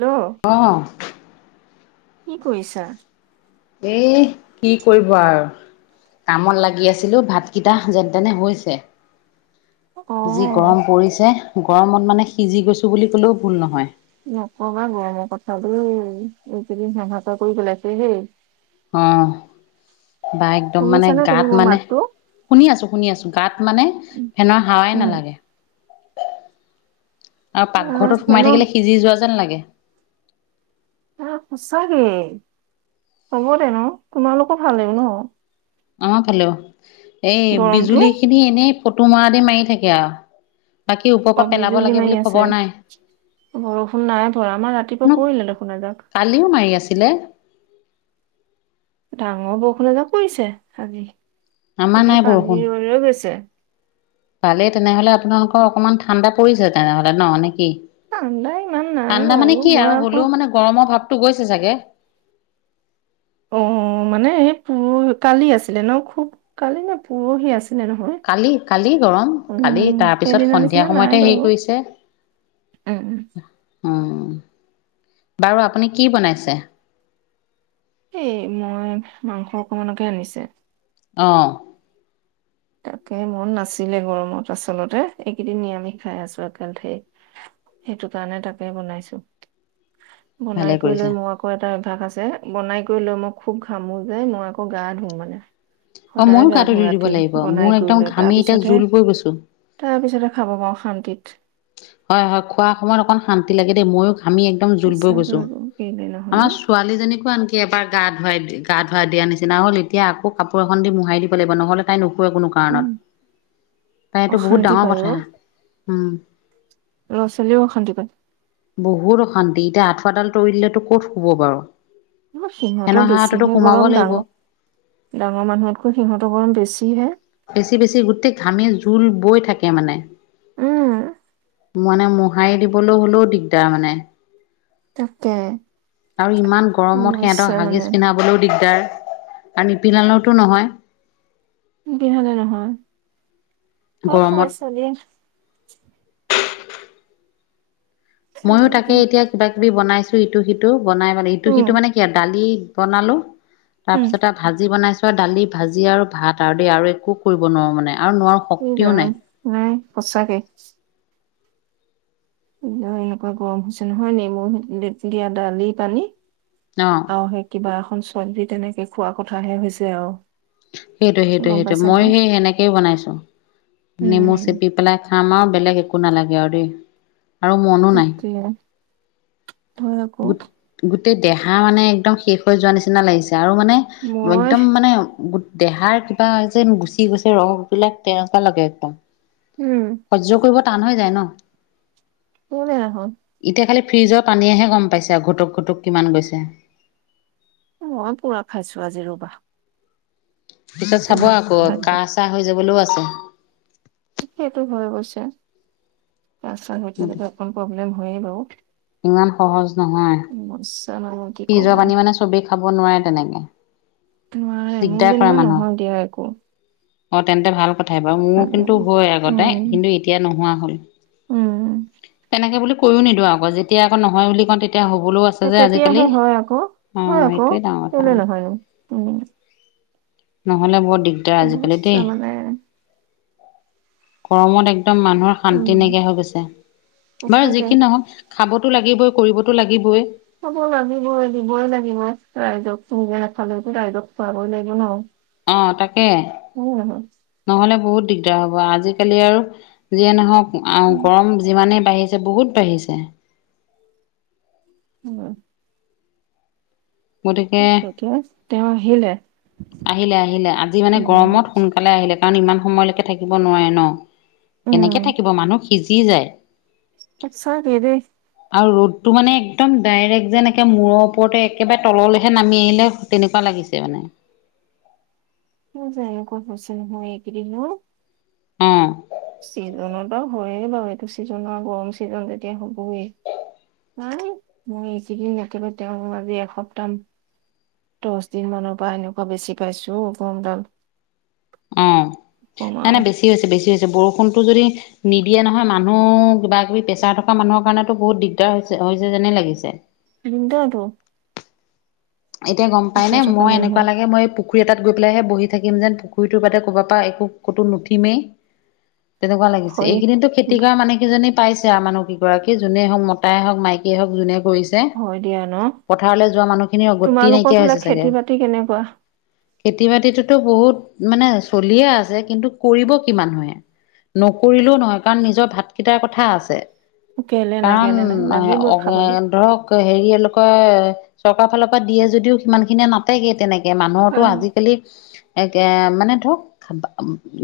Hello. অঁ। কি কৰিছা? এই কি কৰিব আৰু কামত লাগি আছিলো ভাতকেইটা যেন তেনে হৈছে। যি অ' গৰম পৰিছে, গৰমত মানে সিজি গৈছো বুলি ক'লেও ভুল নহয়। নকবা গৰমৰ কথা দেই, এইকেইদিন হাহাকাৰ কৰি পেলাইছে হেই। অঁ বা একদম মানে শুনিছানে তুমি গাত মোৰ মানে মাতটো? শুনি আছো শুনি আছো, গাত মানে ফেনৰ হাৱাই উম, নালাগে। আৰু আহ, পাকঘৰটোত সোমাই হেনো থাকিলে সিজি যোৱা যেন লাগে। এ সঁচাকে, সবতে ন? তোমালোকৰ ফালেও ন? আমাৰ ফালেও, এই গৰমটো? বিজুলী খিনি এনেই ফটো মৰা দি মাৰি থাকে আও। অ বিজুলি মাৰি আছে, বৰষুণ নাই পৰা আমাৰ ৰাতিপুৱা ন পৰিলে দেখোন এযাক। কালিও মাৰি আছিলে। ডাঙৰ বৰষুণ এযাক পৰিছে আজি, আমাৰ এতিয়া নাই বৰষুণ। পানী ৰৈ ৰৈ গৈছে। ভালেই তেনেহলে আপোনালোকৰ অকমান ঠাণ্ডা পৰিছে তেনেহলে ন নেকি? ইমান নাই ঠাণ্ডা বাৰু মানে কি মই আৰু আকৌ হ'লেও মানে গৰমৰ ভাৱটো গৈছে চাগে? অ মানে এই পুৰ কালি আছিলে ন খুব কালি নে পোৰহি আছিলে। নহয় কালি কালি গৰম কালি উম তাৰপিছত সেইদিনা সন্ধিয়া নিচিনা সময়তে নাই হেৰি বাৰু। উম। এ, বাৰু আপুনি কি বনাইছে? এই মই মাংস অকমানকে আনিছে। অ। তাকে মন নাছিলে গৰমত আচলতে এইকেইদিন নিৰামিষ খাই আছো একেলেথাৰিয়ে। সেইটো কাৰণে তাকে বনাইছো ভালে বনাই কৰি কৰিছে। লৈ মই আ এটা অভ্যাস আছে বনাই কৰি লৈ মই খুব ঘামো যে মই আকৌ গা ধুওঁ মানে। অ সদায় ময়ো গা গাটো ধুও ধুই দিব ৰাতি লাগিব বনাই মোৰ কৰি একদম লৈ তাৰ ঘামি এতিয়া পিছতহে জোল পৰি গৈছো। তাৰ পিছতে খাব পাৰোঁ শান্তিত। হয় হয় খোৱাৰ সময়ত অকমান শান্তি লাগে দেই মইয়ো ঘামি একদম জোল বৈ সঁচাকৈ গৈছে আকৌ কেলে নহয়নো আমাৰ ছোৱালীজনীকো আনকি এবাৰ গা ধুৱাই গা ধুৱাই দিয়া নিচিনা হ'ল এতিয়া আকৌ কাপোৰ এখন দি মোহাৰি দিব লাগিব নহ'লে তাই নুশুৱে কোনো উম কাৰণত তাই এইটো বহুত অশান্তি ডাঙৰ পায় কথা উম ল'ৰা-ছোৱালীও অশান্তি পায়। বহুত অশান্তি এতিয়া আঁঠুৱাডাল তুলি দিলেতো ক'ত শুব বাৰু। ফেনৰ সিহঁতৰ হাৱাটোতো বেছিহে সোমাব গৰম লাগিব। ডাঙৰ ডাঙৰ মানুহতকৈ সিহঁতো গৰম বেছিহে। বেছি বেছি গোটেই ঘামি জোল বৈ থাকে মানে। উম। মানে মোহাৰি দিবলৈ হ'লেও দিগদাৰ মানে। তাকে। আৰু ইমান গৰমত সিহঁতক সমস্যা মানে হাগিজ পিন্ধাবলৈও দিগদাৰ আৰু নিপিন্ধালেওতো নহয়। নিপিন্ধা নহয় আৰু গৰমত সৰু ছোৱালী। ময়ো তাকে এতিয়া কিবা কিবি বনাইছো ইটো সিটো বনাই মানে ইটো উম সিটো মানে কি দালি বনালো তাৰ উম পিছতে ভাজি বনাইছোঁ দালি ভাজি আৰু ভাত আৰু দেই আৰু একো কৰিব নোৱাৰো মানে আৰু নোৱাৰো ই শক্তিও ৰাম নাই। নাই সঁচাকে। এতিয়া এনেকুৱা গৰম হৈছে নহয় নেমু দিয়া দালি পানী আহ্। আৰু সেই কিবা এখন চব্জি তেনেকে খোৱা কথাহে হৈছে আৰু সেইটো সেইটো গম সেইটোৱেই পাইছানে মই সেই সেনেকে বনাইছো নেমু উম চেপি পেলাই আমাক বেলেগ একো নালাগে আৰু দেই। আৰু মনো নাই তাকে হয় আকৌ গোট গোটেই দেহা মানে একদম শেষ হৈ যোৱা নিচিনা লাগিছে আৰু মানে মই একদম মানে গোট দেহাৰ কিবা যেন গুচি গৈছে ৰস বিলাক তেনেকুৱা লাগে একদম উম। সহ্য কৰিব টান হৈ যায় ন। [inaudible] এতিয়া খালি ফ্ৰিজৰ পানীয়েহে গম পাইছে আৰু ঘুটুক ঘুটুক কিমান গৈছে। মই পুৰা খাইছো আজি ৰবা। এতিয়া চাব পুৰা আকৌ খাইছো। কাহ চাহ হৈ যাবলৈও আছে। সেইটো হৈ গৈছে ৰাস্তাৰ [inaudible] অকণমান প্ৰব্লেম হয়য়ে বাৰু। ইমান সহজ নহয়। [inaudible] ফ্ৰিজৰ পানী মানে চবেই খাব নোৱাৰে তেনেকে। নোৱাৰে মোৰ দিগদাৰ পায় যেনিবা নহয় দিয়া একো। মানুহক অ তেন্তে ভাল ক কথাই বাৰু মোৰ কিন্তু হয় আগতে উম কিন্তু এতিয়া নোহোৱা হ'ল, উম। লাগে বুলি কৈও নিদিওঁ আউ আকৌ যেতিয়া আকৌ নহয় বুলি কওঁ তেতিয়া হ'বলও তে তেতিয়াহে হয় আকৌ হয় আকৌ এইটোৱে ডাঙৰ কথা কেলে নহয়নো উম নহ'লে বৰ দিগদাৰ আজিকালি সমস্যা দেই মানে গৰমত একদম মানুহৰ উম শান্তি নাইকিয়া হৈ গৈছে বাৰু সঁচাকে যিখিনি নহওক খাবতো লাগিবই কৰিবতো লাগিবই খাব লাগিবই দিবই লাগিব ৰাইজক নিজে নাখালেওতো ৰাইজক খোৱাবই লাগিব ন অ তাকে হয় নে নহয় নহলে বহুত দিগদাৰ হ'ব আজিকালি আৰু যিয়ে নহওক আ উম গৰম যিমানেই বাঢ়িছে বহুত বাঢ়িছে অ গতিকে ত তেওঁ আহিলে আহিলে আহিলে আজি মানে গৰমত সোনকালে আহিলে কাৰণ ইমান সময়লৈকে থাকিব নোৱাৰে ন কেনেকে থাকিব মানুহ সিজি যায় আছা কে দেই আৰু ৰ'দতটো মানে একদম ডাইৰেক্ট যেন একে মূৰৰ ওপৰতে একেবাই তললৈহে নামি আহিলে ঔ তেনেকুৱা লাগিছে মানে ম জাই আক হছে নহয় একেদিনো উম ছিজনতো হয়য়ে বাউ এইটো ছিজনৰ গৰম ছিজন যেতিয়া হ'বই নাই মই এইকেইদিন একেবাই তেওঁ আজি এসপ্তাহ দছ দিন মানৰ পৰা এনেকুৱা বেছি পাইছো অ গৰমডাল অ নাই কমাও নাই বেছি হৈছে বেছি হৈছে বৰষুণটো যদি নিদিয়ে নহয় মানুহ কিবা কিবি প্ৰেছাৰ থকা মানুহৰ কাৰণেতো বহুত দিগদাৰ হৈছে হৈছে যেনে লাগিছে দিন ট আটো এতিয়া গম পায় পইচা নে থকা মই এনেকুৱা মানুহৰ লাগে মই এই পু খুৰী এটাত গৈ পেলাইহে বহি থাকিম যেন পুখুৰীটো বাদে ক'বা পা একো কতো নুঠিমেই তেনেকুৱা লাগিছে হয় এইকেদিনতো খেতি কৰা মানুহ কেইজনী পাইছে আ মানুহ কিগৰাকী যোনে হওক মতায় হওক মাইকীয়ে হওক যোনে কৰিছ চে হয় দিয়া ন পথাৰলে যোৱা মানুহখিনিৰ গতি তোমালোকৰ নাইকিয়া ফালে হৈছে চাগে খেতি বাতি কেনেকুৱা খেতি বাতিটোতো বহুত মানে চলিয়ে আছে কিন্তু কৰিব কি মানুহে নকৰিলো নহয় কাৰণ নিজৰ ভাতকেইটাৰ কথা আছে কেলে নাই কাৰণ কেলে নাই এ লাগিবই অ খাবলৈ ধৰক হেৰি এই লোকে [unintelligible] ফালৰ পৰা দিয়ে যদিও সিমান খিনিয়ে নাটেগে তেনেকে মানুহৰতো অ আজিকালি একে মানে ধৰক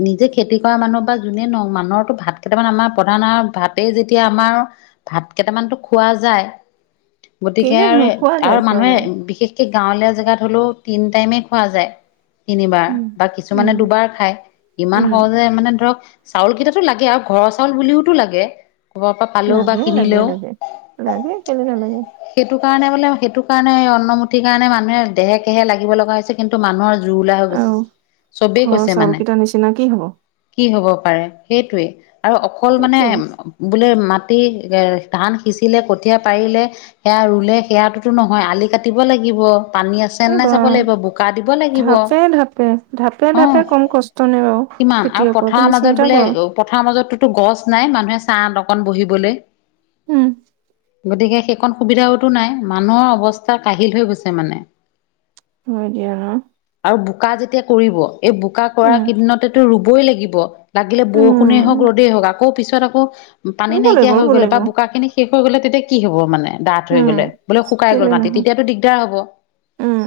নিজে খেতি কৰা মানুহ বা যোনে নহওক মানুহৰো ভাত কেইটামান আমাৰ প্ৰধান আহাৰ ভাত তাতেই যেতিয়া আমাৰ ভাত কেইটামানতো খোৱা যায় গতিকে কেলে আৰু নহয় খোৱা আৰু যায় খোৱা মানুহে যায় বিশেষকে গাঁৱলীয়া জেগাত হ'লও তিন টাইমে খোৱা যায় তিনিবাৰ উম বা উম কিছুমানে দুবাৰ খায় ইমান উম সহজে মানে ধৰক চাউল কেইটাতো লাগে আৰু ঘৰৰ চাউল বুলিওতো লাগে ঘৰ পা লাগে লাগে লাগে লাগে কেলে নেলাগে সেইটো কাৰণে বোলে সেইটো কাৰণে অন্নমুঠিৰ কাৰণে মানুহে দেহে কেহে লাগিব লগা হৈছে কিন্তু মানুহৰ জুৰুলা হৈ গছে আৰু চবেই ঘৰৰ কৈছে চাউল মানে কেইটা নিচিনা কি হব কি হব পাৰে সেইটোৱে আৰু অকল মানে সেইটোৱে বোলে মাটি এ ধান সিঁচিলে কঠীয়া পাৰিলে সেয়া ৰুলে সেয়া টো নহয় আলি কাটিব লাগিব পানী আ- আছেনে এই নাই বা চাব লাগিব বোকা দিব লাগিব, ধাপে ধাপে ধাপে ওম ধাপে কম কষ্ট নে বাৰু কিমান আৰু খেতিয়কৰ পথাৰৰ তুমি মাজত চিন্তা বোলে কৰা - পথাৰ মাজতটোতো গছ নাই মানুহে ছাঁত অকন বহিবলে। উম। গতিকে সেইকণ সুবিধাওতো নাই মানুহৰ অৱস্থা কাঢ়িল হৈ গৈছে মানে। [unintelligible] আৰু বোকা যেতিয়া কৰিব এই বোকা কৰা উম কেইদিনতেতো ৰুবই লাগিব। লাগিলে বৰষুণেই হওঁক উম ৰ'দেই হওক আকৌ পিছত আকৌ পানী ৰুব লাগিব নাইকিয়া ৰুব হৈ গ'লে লাগিব বা বোকা খিনি - শেষ হৈ গলে তেতিয়া কি হব মানে ডাঠ হৈ উম গ'লে বোলে শুকাই গল মাটি তেতিয়াতো দিগদাৰ হব। ওম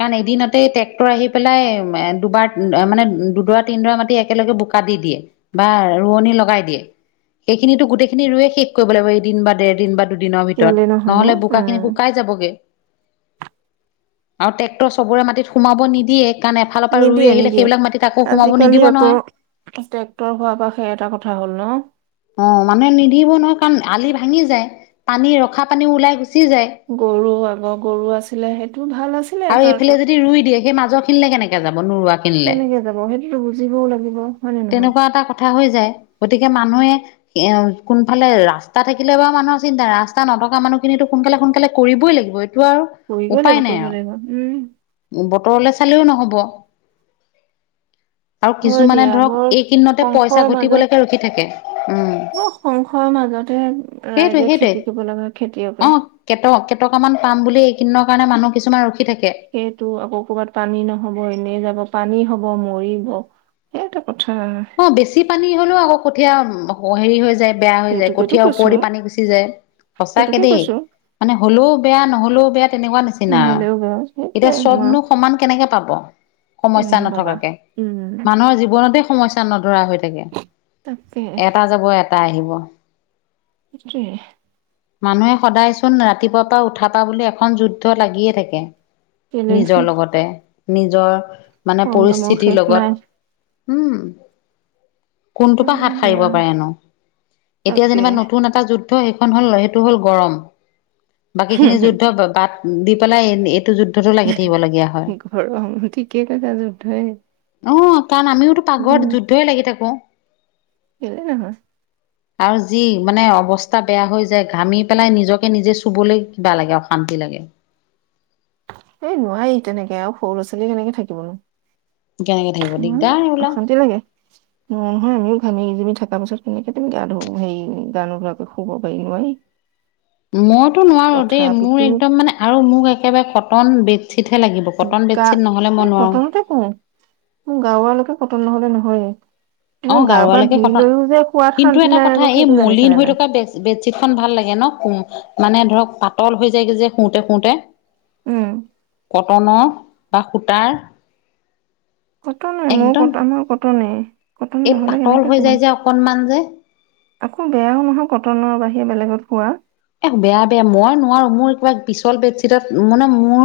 কাৰণ এদিনতেই ট্ৰেক্টৰ আহি পেলাই দুবাৰ মানে দুডৰা তিনডৰা মাটি একেলগে বোকা দি দিয়ে। বা ৰোৱনী লগাই দিয়ে সেইখিনিতো গোটেইখিনি ৰুয়ে শেষ কৰিব লাগিব এদিন বা ডেৰ দিন বা দুদিনৰ কেলে ভিতৰত নহয়নো নহলে বোকা উম শুকাই যাবগে, আৰু ট্ৰেক্টৰ চবৰে মাটিত সোমাব নিদিয়ে। সেইকাৰণে এফালৰ পৰা ৰুই নিদিয়ে আহিলে নিদিয়ে সেইবিলাক মাটিত আকৌ সোমাব আজিকালি নিদিব আকৌ নহয়। ট্ৰেক্টৰ হোৱাৰ পৰা সেই এটা কথা হ'ল ন? অ মানুহে নিদিব নহয় কাৰণ আলি ভাঙি যায় পানী ৰখা পানীও ওলাই গুচি যায়। গৰু আগৰ গৰু আছিলে সেইটো ভাল আছি- আৰু এইফালে যদি ৰুই দিয়ে সেই মাজৰ খিনিলে কেনেকে যাব নুৰুৱা- কেনেকে যাব সেইটোতো বুজিবও লাগিব হয় নে নহয়? তেনেকুৱা এটা কথা হৈ যায় গতিকে মানুহে - এ কোনফালে ৰাস্তা থাকিলে বাৰু মানুহৰ চিন্তা নাই ৰাস্তা নথকা মানুহখিনিতো সোনকালে সোনকালে কৰিবই লাগিব। [unintelligible] কৰিবয়ে লাগিব নাই কৰিবয়ে আৰু লাগিব, উম। বতৰলে চালেও নহব। আৰু হয় কিছুমানে দিয়া ধৰক বৰ এই কিদিনতে পইচা সংশয়ৰ মাজত ঘটিবলেকে ৰখি থাকে, উম। বৰ সংশয়ৰ মাজতে সেইটোৱে ৰাইজে সেইটোৱে। খেতি কৰিব লগা হয়, অ খেতিয়কে। কেট কেইটকামান পাম বুলি এইকেইদিনৰ কাৰণে মানুহ কিছুমান ৰখি থাকে। সেইটো আকৌ ক'ৰবাত পানী নহব এনেই যাব পানী হব মৰিব। সেইটো কথা। অ বেছি পানী হ'লেও আকৌ কঠিয়ী হেৰি হৈ যায়। বেয়া হৈ যায় সেইটোকেতো কঠিয়াৰ কৈছো ওপৰদি পানী গুচি যায়। সঁচাকে সেইটোকে দেই। কৈছো মানে হ'লেও বেয়া নহলেও বেয়া তেনেকুৱা নিচিনা আও। হ'লেও বেয়া, সেইটো এতিয়া চবনো সমান কেনেকে পাব সমস্যা কেনেকে পাবা নথকাকে, উম মানুহৰ জীৱনতে সমস্যা নধৰা হৈ থাকে, তাকে এটা যাব এটা আহিব। সেইটোৱে। মানুহে সদায় চোন ৰাতিপুৱা পা উঠাৰ পা বুলে এখন যুদ্ধ লাগিয়ে থাকে। চেলেঞ্জ নিজৰ লগতে নিজৰ মানে সংগ্ৰামৰ শেষ পৰিস্থিতিৰ নাই লগত। উম। কোনটোৰ পা হয় হাত সাৰিব দিয়া পাৰেনো এতিয়া তাকে যেনিবা নতুন এটা যুদ- দ্ধ সেইখন হ'ল সেইটো হ'ল গৰম। বাকী খিনি যুদ্ধ বাট দি পেলাই এইটো যুদ্- গৰম ঠিকেই কৈছা যুদ্ধয়ে। অঁ, কাৰণ আমিওটো পাকঘৰত যুদ্ধই লাগি থাকো। কেলে নহয়? আৰু যি, মানে অৱস্থা বেয়া হৈ যায়। ঘামি পেলাই নিজকে নিজে শুবলেই বেয়া লাগে। অশান্তি লাগে। এ নোৱাৰি তেনেকে আও। সৰু ল'ৰা ছোৱালী কেনেকে থাকিবনো? কেনেকে থাকিব উম, দিগদাৰ এইবিলাক অশান্তি লাগে। ন নহয়, আমি ঘামি-জামি থকা পিছত কেনেকে তুমি গা ধো--হেৰি, গা নোধোৱাকৈ শুব পাৰি, নোৱাৰি। [unintelligible] মইটো নোৱাৰো দেই। মোৰ তথাপিতো একদম মানে আৰু মোক একেবাৰে কটন বেড ছিটহে লাগিব। কটন বেডছিট নহ'লে মই নোৱাৰোঁ। হয়, মোৰ গাৰু হ'লেটো কটন নহলে নহয়। অঁ, গাৰুৱালৈকে কটন শুৱাত কিন্তু শান্তি এটা নাই কথা আকৌ এই সেইটো জানিছানে মলিন হৈ নাই থকা বেড বেডশ্বিটখন ভাল লাগে ন'? শু--মানে ধৰক পাতল হৈ যায়গে যে শুতে শুতে। উম। কটনৰ বা সূতাৰ। কটনৰে মোৰ একদম কট্ মোৰ কটনে। কটন এই নহ'লে পাতল কেনেকে হৈ শুবা যায় যে অকণমান যে। আকৌ বেয়াও নহয়, কটনৰ বাহিৰে বেলেগত শুৱা। এহ্ বেয়া, বেয়া মই নোৱাৰো। মোৰ কিবা পিছল বেডশ্বিদত মানে, মোৰ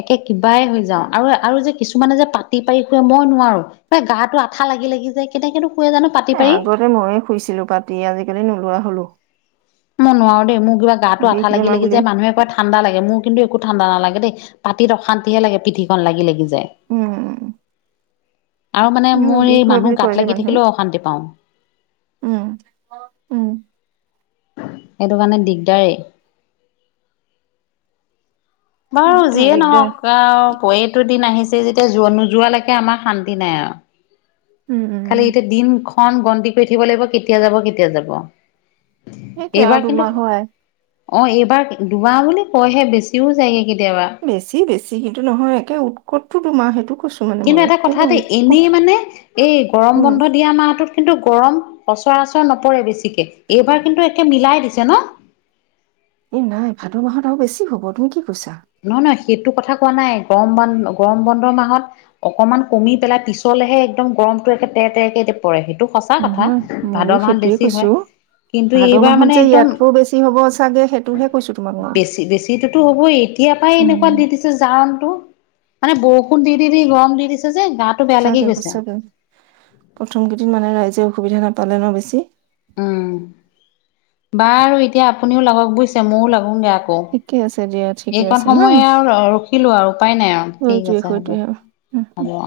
একে কিবাই হৈ যাওঁ আৰু, আৰু যে কিছুমানে যে পাতি পাৰি শুৱে মই নোৱাৰোঁ। এ গাটো আঠা লাগি লাগি যায় কেনেকেনো শুৱে জানো? পাতি এ পাৰি আগতে মইয়ে শুইছিলো পাতি আজিকালি নোলোৱা হ'লো। মই নোৱাৰো দেই। মোৰ কিবা গাটো বিষ আঠা লাগি বেমাৰ লাগি বুলি যায়। মানুহে কয় ঠা ঠাণ্ডা লাগে। মোৰ কিন্তু একো ঠাণ্ডা নালাগে দেই, পাতিত অশান্তিহে লাগে পিঠিখন লাগি লাগি যায়। উম, উম। আৰু মানে মোৰ বিষ এই হয় বুলি মানুহ কয় গাত যে লাগি মানুহে থাকিলেও অশান্তি পাওঁ। উম, উম। সেইটো কাৰণে দিগদাৰে। বাৰু দিগদাৰ যিয়ে দিগদাৰ নহওক আও প এইটো দিন আহিছে যেতিয়া যোৱা নোযোৱালৈকে আমাৰ শান্তি নাই আও। উম, উম। খালি উম। এতিয়া দিনখন গন্তি কৰি থাকিব লাগিব কেতিয়া যাব, কেতিয়া যাব। সেইটোৱে আৰু এইবাৰ কিন্তু দুমাহ হয় অঁ, এইবাৰ দুমাহ বুলি কয়হে বেছিও যায়গে কেতিয়াবা। বেছি বেছি কিন্তু নহয় একে উৎকটটো তোমাৰ সেইটো কৈছো। মানে কিন্তু মই এটা কথা একে দেই উৎকট এনেই মানে, এই গৰম উম বন্ধ দিয়া মাহটোত কিন্তু গৰম সচৰাচৰ নপৰে বেছিকে, এইবাৰ কিন্তু একে মিলাই দিছে ন'? এ নাই ভাদৰ মাহত আৰু বেছি হ'ব তুমি কি কৈছা? নহয়, নহয় সেইটো কথা কোৱা নাই। গৰম বন গৰম বন্ধৰ মাহত অকমান কমি পেলাই পিছলেহে একদম গৰমটোৱে একে তেৰ তেৰকে পৰে সেইটো সঁচা কথা, নহয় ভাদৰ মাহত বেছি হয়। কিন্তু ভাদৰ এইবাৰ মাহত মানে যে একদম ইয়াতকো বেছি হ'ব চাগে, সেইটোহে কৈছো তোমাক মই। সেইটোতো হ'বই। ইয়াৰ পৰাই উম এনেকুৱা দি দিছে জাৰনটো মানে, বৰষুণ দি দি দি গৰম দি দিছে যে গাত সঁচাকে, সঁচাকে প্ৰথম কেইদিন মানে ৰাইজে অসুবিধা নাপালে ন' বেছি? উম বাৰু এতিয়া আপুনিও লাগক বুইছে ময়ো লগোগে আ ক ঠিকে আছে দিয়া ঠিকে এইকণ আছে ন সময় আৰু ৰখিলো আৰু উপায় নাই আৰু ঠিক সেইটোৱে আছে হ'ব সেইটোৱে হ'ব অ